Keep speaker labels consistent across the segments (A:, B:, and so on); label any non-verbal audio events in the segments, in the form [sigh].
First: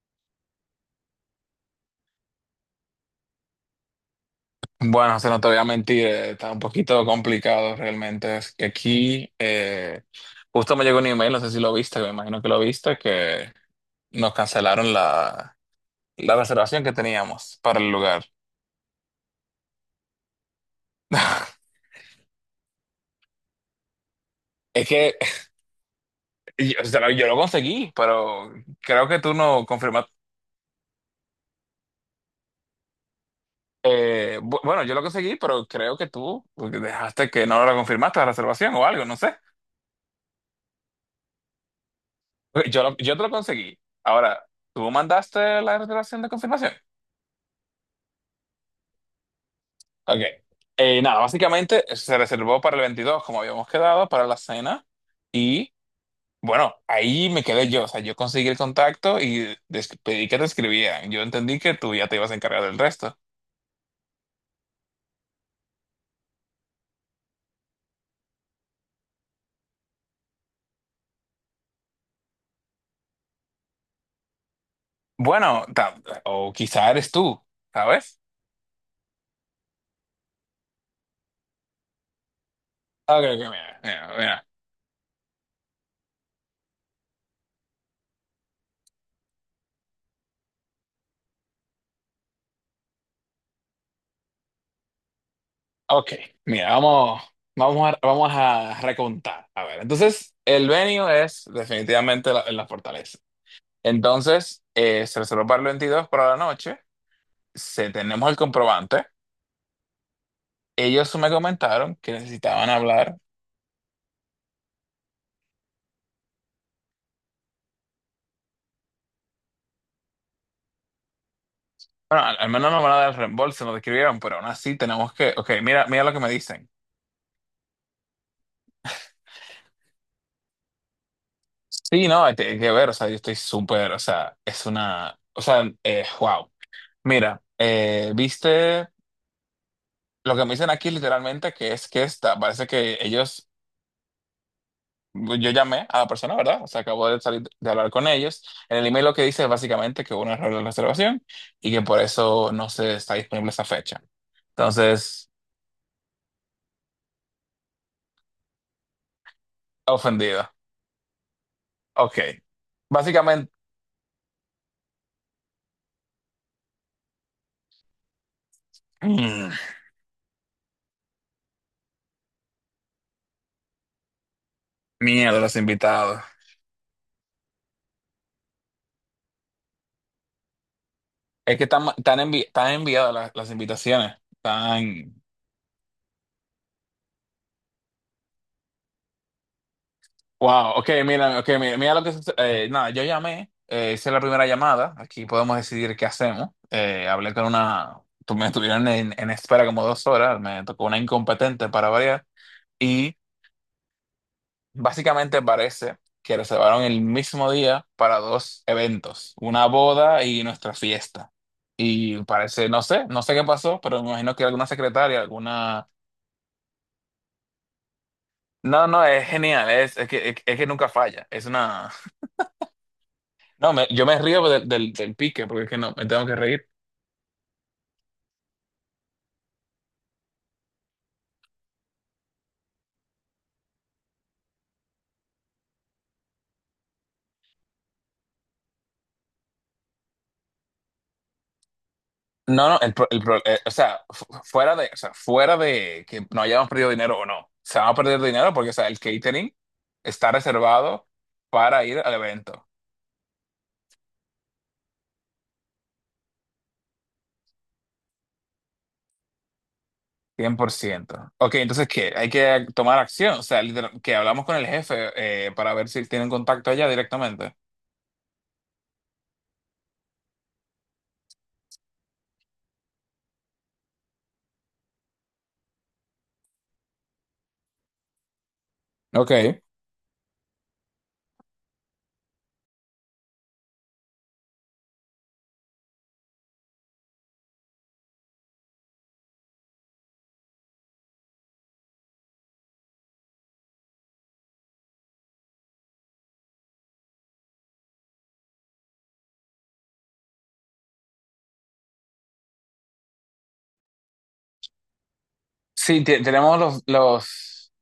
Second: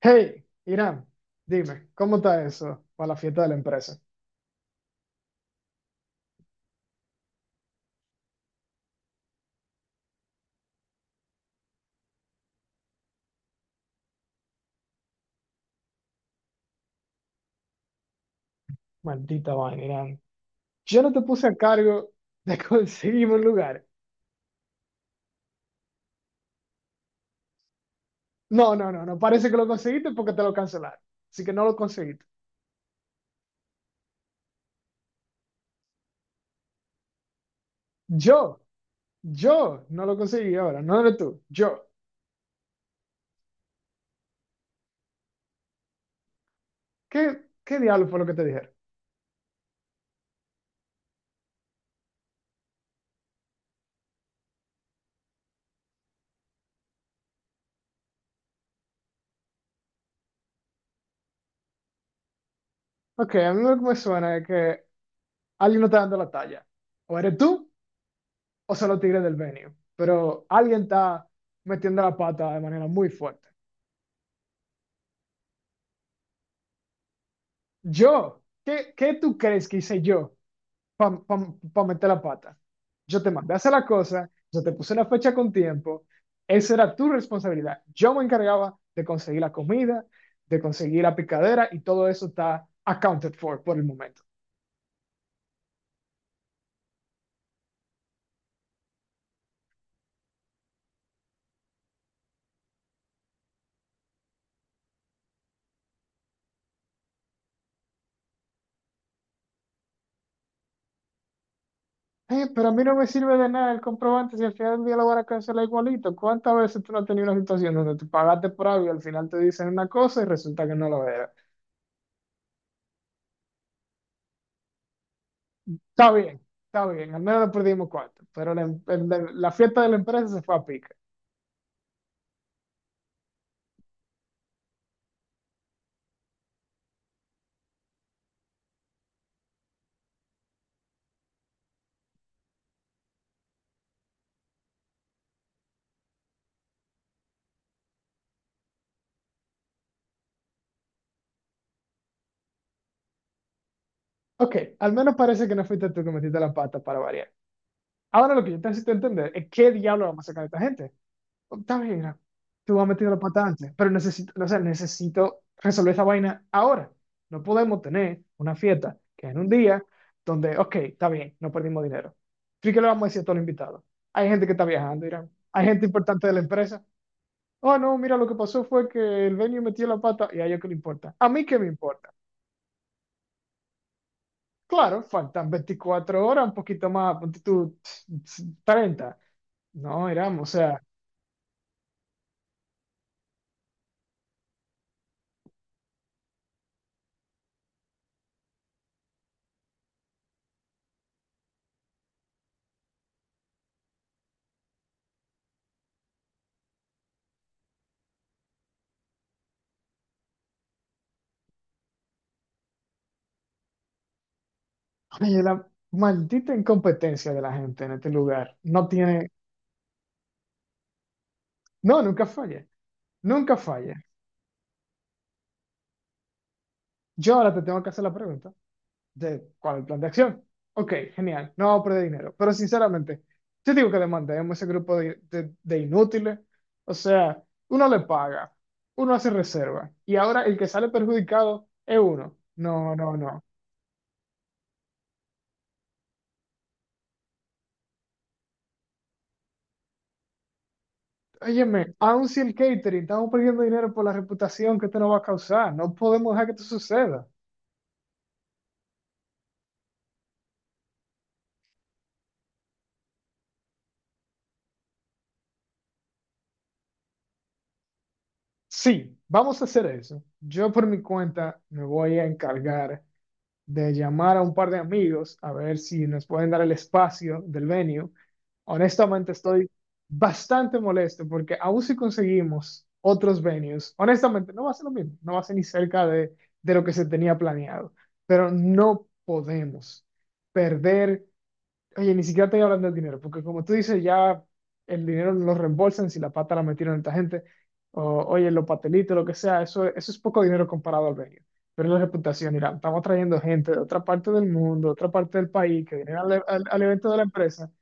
A: Hey, Irán, dime, ¿cómo está eso para la fiesta de la empresa?
B: Bueno, se no te voy a mentir, está un poquito complicado realmente. Es que aquí justo me llegó un email, no sé si lo viste, me imagino que lo viste, que nos cancelaron la reservación que teníamos para el lugar.
A: Maldita vaina, Irán. Yo no te puse a
B: [laughs]
A: cargo de [laughs] conseguirme un lugar.
B: Es que [laughs] yo lo conseguí, pero
A: No, no, no,
B: creo
A: no.
B: que tú
A: Parece que
B: no
A: lo conseguiste
B: confirmaste.
A: porque te lo cancelaron. Así que no lo conseguiste.
B: Bueno, yo lo conseguí, pero creo que tú dejaste que no lo confirmaste la
A: Yo,
B: reservación o algo, no sé.
A: yo no lo conseguí ahora. No eres tú, yo.
B: Ok. Yo te lo conseguí. Ahora, ¿tú mandaste la reservación de confirmación?
A: ¿Qué diablo fue lo que te dijeron?
B: Ok. Nada, básicamente se reservó para el 22 como habíamos quedado, para la cena. Y bueno, ahí me quedé yo. O sea, yo conseguí el contacto y pedí que te escribieran. Yo entendí que tú ya te ibas a encargar del resto.
A: Ok, a mí lo que me suena es que alguien no está dando la talla. O eres tú o son los tigres del venue. Pero alguien está metiendo la pata de manera muy fuerte.
B: Bueno, o quizá eres tú, ¿sabes?
A: Yo, ¿qué tú crees que hice yo para meter la pata?
B: Ok,
A: Yo te
B: ok,
A: mandé a hacer la cosa,
B: mira.
A: yo te puse la fecha con tiempo, esa era tu responsabilidad. Yo me encargaba de conseguir la comida, de conseguir la picadera y todo eso está accounted for por el momento.
B: Ok, mira, vamos a recontar. A ver, entonces, el venue es definitivamente la fortaleza. Entonces, se reservó para el 22 para la noche. Se tenemos el comprobante. Ellos me comentaron que
A: Pero
B: necesitaban
A: a mí no me
B: hablar.
A: sirve de nada el comprobante si al final del día lo van a cancelar igualito. ¿Cuántas veces tú no has tenido una situación donde tú pagaste por algo y al final te dicen una cosa y resulta que no lo era?
B: Bueno, al menos no van a dar reembolso, nos describieron, pero aún así tenemos que. Ok, mira
A: Está
B: lo que me
A: bien,
B: dicen.
A: está bien, al menos no perdimos cuatro, pero la fiesta de la empresa se fue a pique.
B: Sí, no, hay que ver, o sea, yo estoy súper, o sea, es una. O sea, wow. Mira, viste lo que me dicen aquí literalmente, que es que está, parece que ellos. Yo llamé a la persona, ¿verdad? O sea, acabo de salir de hablar con ellos. En el email lo que dice es básicamente que hubo un error de reservación y que por eso no se está disponible esa fecha.
A: Ok, al menos
B: Entonces,
A: parece que no fuiste tú que metiste la pata para variar. Ahora lo que yo necesito entender es qué diablo vamos a sacar a
B: ofendido.
A: esta gente. Oh, está bien, Ra,
B: Ok.
A: tú has metido la pata
B: Básicamente,
A: antes, pero necesito, o sea, necesito resolver esa vaina ahora. No podemos tener una fiesta
B: [clears throat]
A: que en un
B: mm,
A: día donde, ok, está bien, no perdimos dinero. ¿Y qué le vamos a decir a todos los invitados? Hay gente que está viajando, Irán.
B: miedo a los
A: Hay gente
B: invitados.
A: importante de la empresa. Oh, no, mira, lo que pasó fue que el venue metió la pata y a ellos que le importa. A mí
B: Es
A: qué
B: que
A: me importa.
B: están enviadas las invitaciones.
A: Claro,
B: Están.
A: faltan 24 horas, un poquito más, ponte tú 30. No, éramos, o
B: Wow,
A: sea,
B: ok, mira, ok, mira lo que sucede. Nada, yo llamé, hice la primera llamada, aquí podemos decidir qué hacemos. Hablé con una, me estuvieron en espera como 2 horas, me tocó una incompetente para variar y básicamente parece que reservaron el mismo día para dos eventos, una boda y nuestra fiesta. Y parece, no sé, no sé qué pasó, pero me imagino que alguna secretaria,
A: oye, la
B: alguna...
A: maldita incompetencia de la gente en este lugar
B: No,
A: no
B: no, es
A: tiene,
B: genial, es que nunca falla, es una...
A: no, nunca falla, nunca
B: No,
A: falla.
B: yo me río del pique porque es que no, me tengo que reír.
A: Yo ahora te tengo que hacer la pregunta. De, ¿cuál es el plan de acción? Ok, genial, no vamos a perder dinero. Pero sinceramente, yo digo que demandemos ese grupo de, de inútiles. O sea, uno le paga, uno hace reserva, y ahora el que sale perjudicado es uno.
B: No, no,
A: No, no,
B: el pro-
A: no.
B: o sea, fu- fuera de, o sea, fuera de que no hayamos perdido dinero o no, se va a perder dinero porque, o sea, el catering está reservado
A: Óyeme,
B: para ir al
A: aun si el
B: evento,
A: catering, estamos perdiendo dinero por la reputación que esto nos va a causar. No podemos dejar que esto suceda.
B: 100%. Ok, entonces, ¿qué? Hay que tomar acción, o sea, que hablamos con el jefe para ver si tienen contacto allá directamente.
A: Sí, vamos a hacer eso. Yo por mi cuenta me voy a encargar de llamar a un par de amigos a ver si nos pueden dar el espacio del venue. Honestamente,
B: Ok.
A: estoy bastante molesto porque aún si conseguimos otros venues, honestamente, no va a ser lo mismo, no va a ser ni cerca de lo que se tenía planeado, pero no podemos perder. Oye, ni siquiera estoy hablando del dinero, porque como tú dices, ya el dinero lo reembolsan si la pata la metieron esta gente, o oye, los patelitos, lo que sea, eso es poco dinero comparado al venio. Pero es la reputación, Irán, estamos trayendo gente de otra parte del mundo, de otra parte del país, que
B: Sí,
A: vienen al, al evento de la empresa.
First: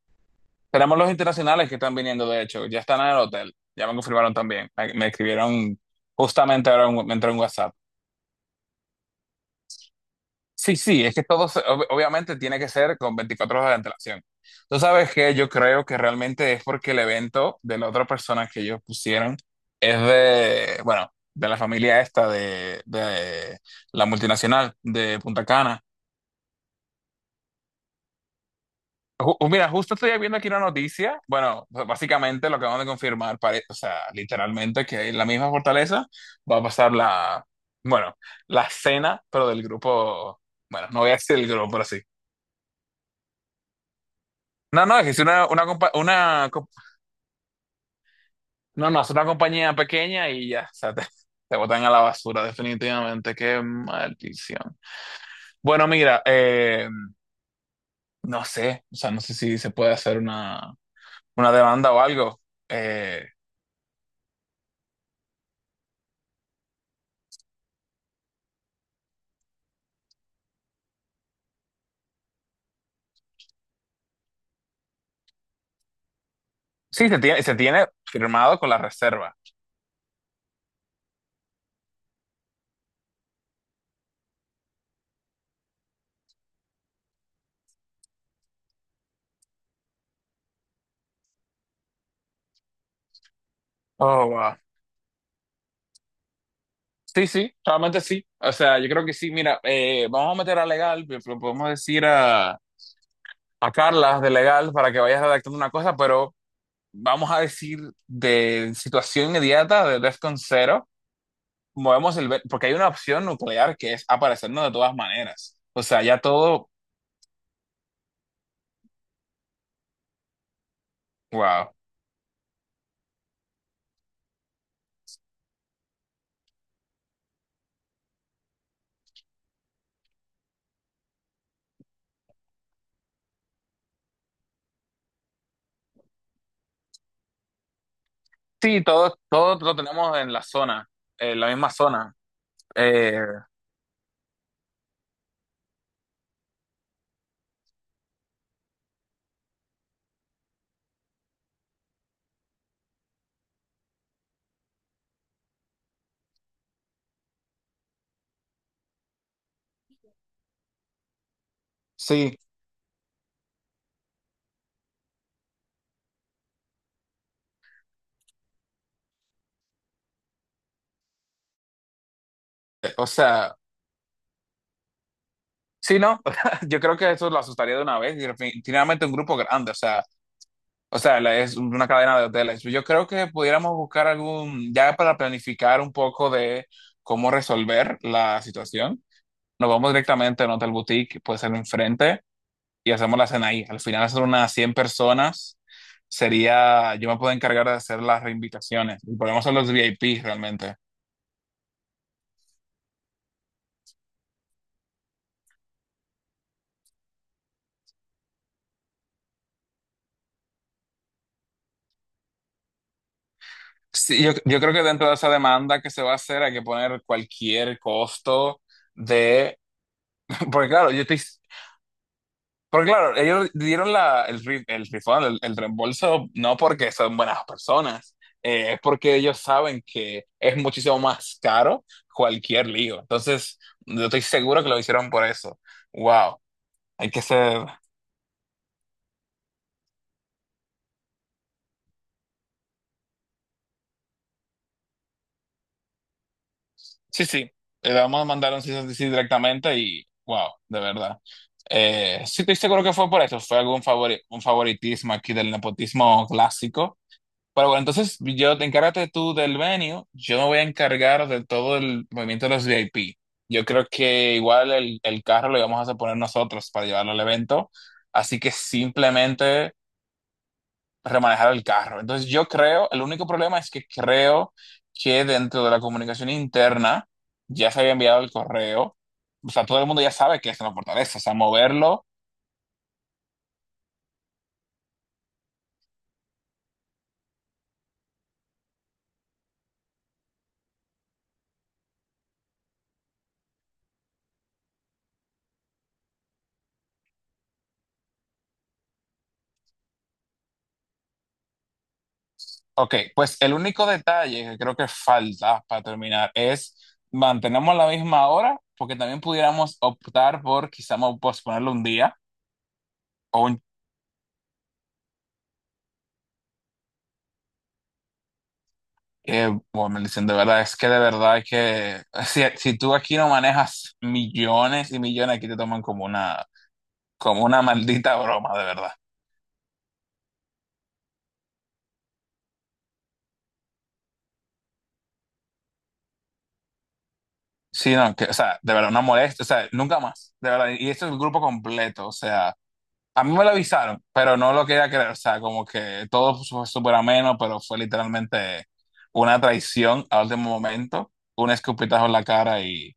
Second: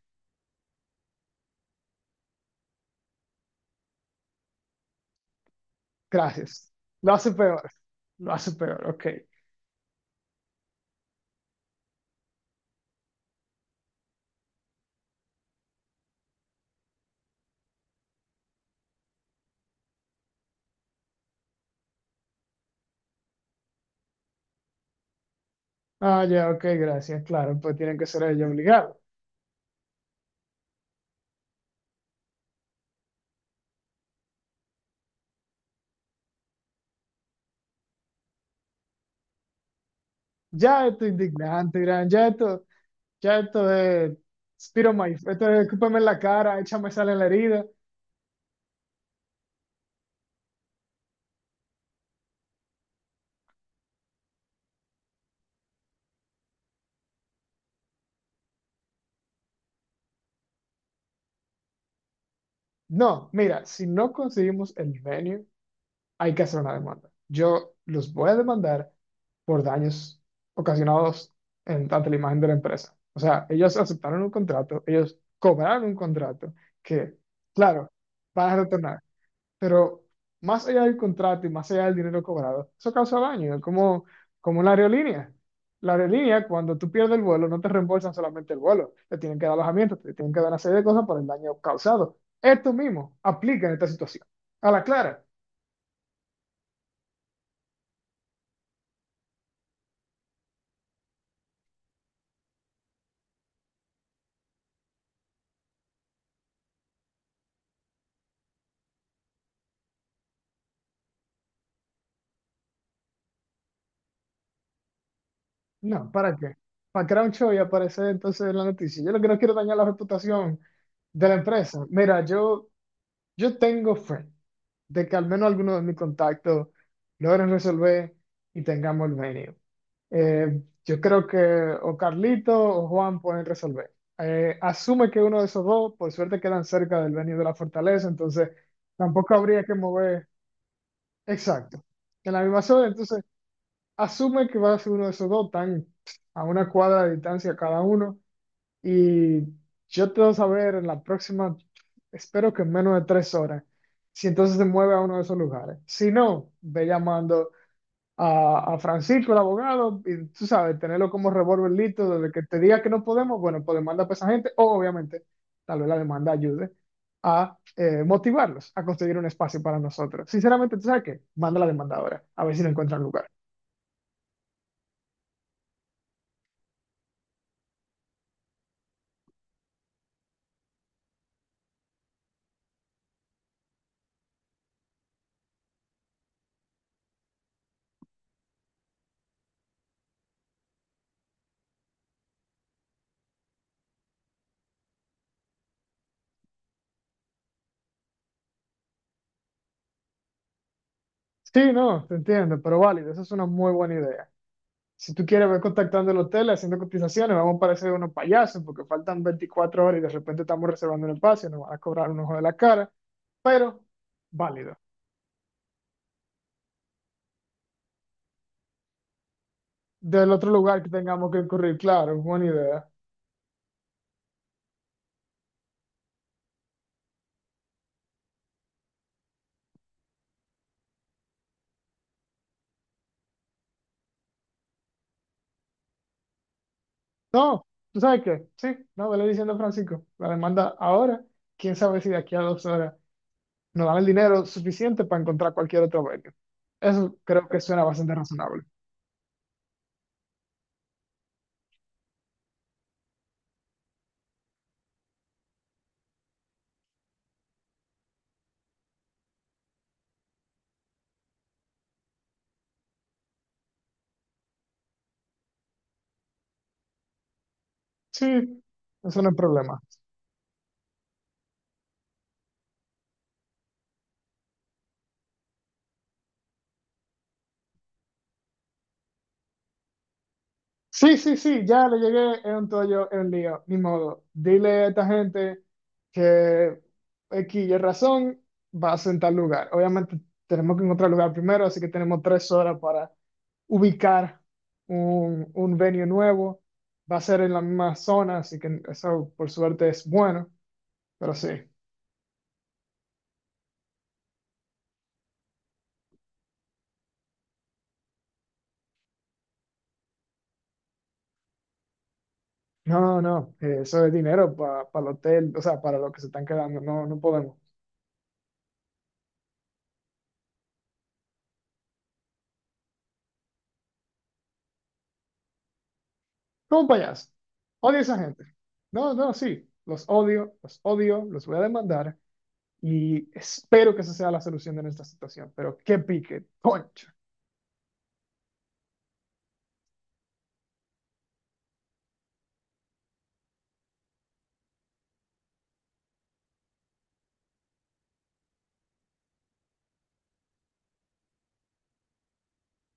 B: tenemos los internacionales que están viniendo, de hecho, ya están en el hotel, ya me confirmaron también, me escribieron justamente
A: Gracias.
B: ahora,
A: Lo
B: me
A: hace
B: entró un
A: peor,
B: WhatsApp.
A: lo hace peor, ok.
B: Sí, sí, es que todo, obviamente tiene que ser con 24 horas de antelación. Tú sabes que yo creo que realmente es porque el evento de la otra persona que ellos pusieron es de, bueno, de la familia esta de la multinacional de Punta Cana.
A: Ah, ya, ok, gracias, claro, pues tienen que ser ellos obligados.
B: Mira, justo estoy viendo aquí una noticia. Bueno, básicamente lo que vamos de confirmar, o sea, literalmente que en la misma fortaleza va a pasar la, bueno, la cena, pero del grupo,
A: Ya
B: bueno, no
A: esto es
B: voy a decir el grupo,
A: indignante,
B: pero sí.
A: Irán, ya esto es,
B: No,
A: tiro
B: no, es que
A: My,
B: es
A: esto es
B: una, compa-
A: escúpeme en la
B: una
A: cara,
B: co-
A: échame sal en la herida.
B: no, no, es una compañía pequeña y ya, o sea, te botan a la basura definitivamente. Qué maldición. Bueno, mira, no sé, o sea, no sé si se puede hacer una demanda o algo. Eh,
A: No, mira, si no conseguimos el venue, hay que hacer una demanda. Yo los voy a demandar por daños ocasionados en, tanto la imagen de la empresa. O sea, ellos aceptaron un contrato, ellos cobraron un contrato
B: Sí,
A: que,
B: se tiene
A: claro, van
B: firmado
A: a
B: con la
A: retornar.
B: reserva.
A: Pero más allá del contrato y más allá del dinero cobrado, eso causa daño, es como, como la aerolínea. La aerolínea, cuando tú pierdes el vuelo, no te reembolsan solamente el vuelo, te tienen que dar alojamiento, te tienen que dar una serie de cosas por el daño causado. Esto mismo aplica en esta situación.
B: Oh, wow.
A: A la clara.
B: Sí, sí, realmente sí. O sea, yo creo que sí. Mira, vamos a meter a legal, podemos decir a Carla de legal para que vayas redactando una cosa, pero vamos a decir de situación inmediata, de DEFCON 0, movemos el... Porque hay una opción nuclear que es aparecernos de todas maneras. O sea,
A: No,
B: ya
A: ¿para qué?
B: todo,
A: Para crear un show y aparecer entonces en la noticia. Yo lo que no quiero dañar la reputación de la
B: wow.
A: empresa. Mira, yo tengo fe de que al menos algunos de mis contactos logren resolver y tengamos el venue. Yo creo que o Carlito o Juan pueden resolver. Asume que uno de esos dos, por suerte, quedan cerca del venue de la fortaleza, entonces
B: Sí,
A: tampoco
B: todo
A: habría que
B: lo tenemos
A: mover.
B: en la zona, en la misma
A: Exacto.
B: zona.
A: En la misma zona,
B: Eh,
A: entonces asume que va a ser uno de esos dos, tan a una cuadra de distancia cada uno. Y yo te voy a saber en la próxima, espero que en menos de 3 horas, si entonces se mueve a uno de esos lugares. Si no, ve llamando a Francisco, el abogado, y tú sabes, tenerlo como revólver listo, desde
B: sí,
A: que te diga que no podemos, bueno, pues demanda a esa gente, o obviamente, tal vez la demanda ayude a motivarlos a conseguir un espacio para nosotros. Sinceramente, ¿tú sabes qué? Manda la demanda ahora, a ver si le encuentran
B: o
A: lugar.
B: sea... Sí, no, [laughs] yo creo que eso lo asustaría de una vez y definitivamente un grupo grande, o sea, es una cadena de hoteles. Yo creo que pudiéramos buscar algún, ya para planificar un poco de cómo resolver la situación, nos vamos directamente a un hotel boutique, puede ser enfrente, y hacemos la cena ahí. Al final son unas 100 personas, sería, yo me puedo encargar de hacer las reinvitaciones y podemos hacer los VIP realmente.
A: Sí, no, te entiendo, pero válido, esa es una muy buena idea. Si tú quieres, ve contactando el hotel, haciendo cotizaciones, vamos a parecer unos payasos porque faltan 24 horas y de repente estamos reservando un espacio, nos van a cobrar un ojo de la cara, pero
B: Sí, yo creo
A: válido.
B: que dentro de esa demanda que se va a hacer hay que poner cualquier costo de.
A: Del otro
B: Porque
A: lugar que
B: claro, yo estoy,
A: tengamos que incurrir, claro, es buena
B: porque
A: idea.
B: claro, ellos dieron el refund, el reembolso, no porque son buenas personas, es porque ellos saben que es muchísimo más caro cualquier lío. Entonces, yo estoy seguro que lo hicieron por eso. Wow, hay que
A: No,
B: ser...
A: ¿tú sabes qué? Sí, no, vele diciendo a Francisco, la demanda ahora, quién sabe si de aquí a 2 horas nos dan el dinero suficiente para encontrar cualquier otro venue. Eso
B: Sí,
A: creo
B: sí,
A: que suena
B: le
A: bastante
B: vamos a mandar
A: razonable.
B: un cease and desist directamente y wow, de verdad. Sí, estoy seguro que fue por eso, fue un favoritismo aquí del nepotismo clásico. Pero bueno, entonces yo te encárgate tú del venue, yo me voy a encargar de todo el movimiento de los VIP. Yo creo que igual el carro lo vamos a poner nosotros para llevarlo al evento, así que
A: Sí, eso no es
B: simplemente
A: problema.
B: remanejar el carro. Entonces yo creo, el único problema es que creo que dentro de la comunicación interna ya se había enviado el correo, o sea, todo el mundo ya sabe que es en la
A: Sí,
B: fortaleza, o sea,
A: sí, sí, ya le
B: moverlo.
A: llegué en un tollo, en un lío, ni modo. Dile a esta gente que X y razón vas en tal lugar. Obviamente tenemos que encontrar lugar primero, así que tenemos 3 horas para ubicar un venue nuevo. Va a ser en la misma zona, así que eso por suerte es bueno, pero sí.
B: Ok, pues el único detalle que creo que falta para terminar es mantenemos la misma hora, porque también pudiéramos optar por quizá posponerlo un día
A: No,
B: o
A: no,
B: un.
A: eso es dinero para el hotel, o sea, para lo que se están quedando, no, no podemos.
B: Bueno, me dicen de verdad, es que de verdad hay que. [laughs] Si, si tú aquí no manejas millones y millones, aquí te toman
A: Como payaso.
B: como una
A: Odio a
B: maldita
A: esa gente.
B: broma, de verdad.
A: No, no, sí. Los odio, los odio, los voy a demandar y espero que esa sea la solución de nuestra situación. Pero qué pique, concha.
B: Sí, no, que, o sea, de verdad, una molestia, o sea, nunca más, de verdad. Y esto es el grupo completo, o sea. A mí me lo avisaron, pero no lo quería creer. O sea, como que todo fue súper ameno, pero fue literalmente una traición al último momento, un escupitajo en la cara y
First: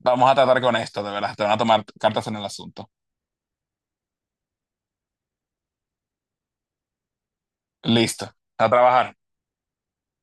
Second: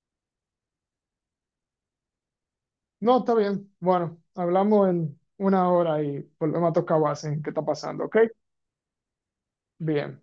B: vamos a tratar con esto, de verdad. Te van a tomar cartas en el asunto.
A: No, está bien. Bueno, hablamos en una hora y volvemos a tocar base en qué está pasando, ¿ok?
B: Listo, a trabajar.
A: Bien.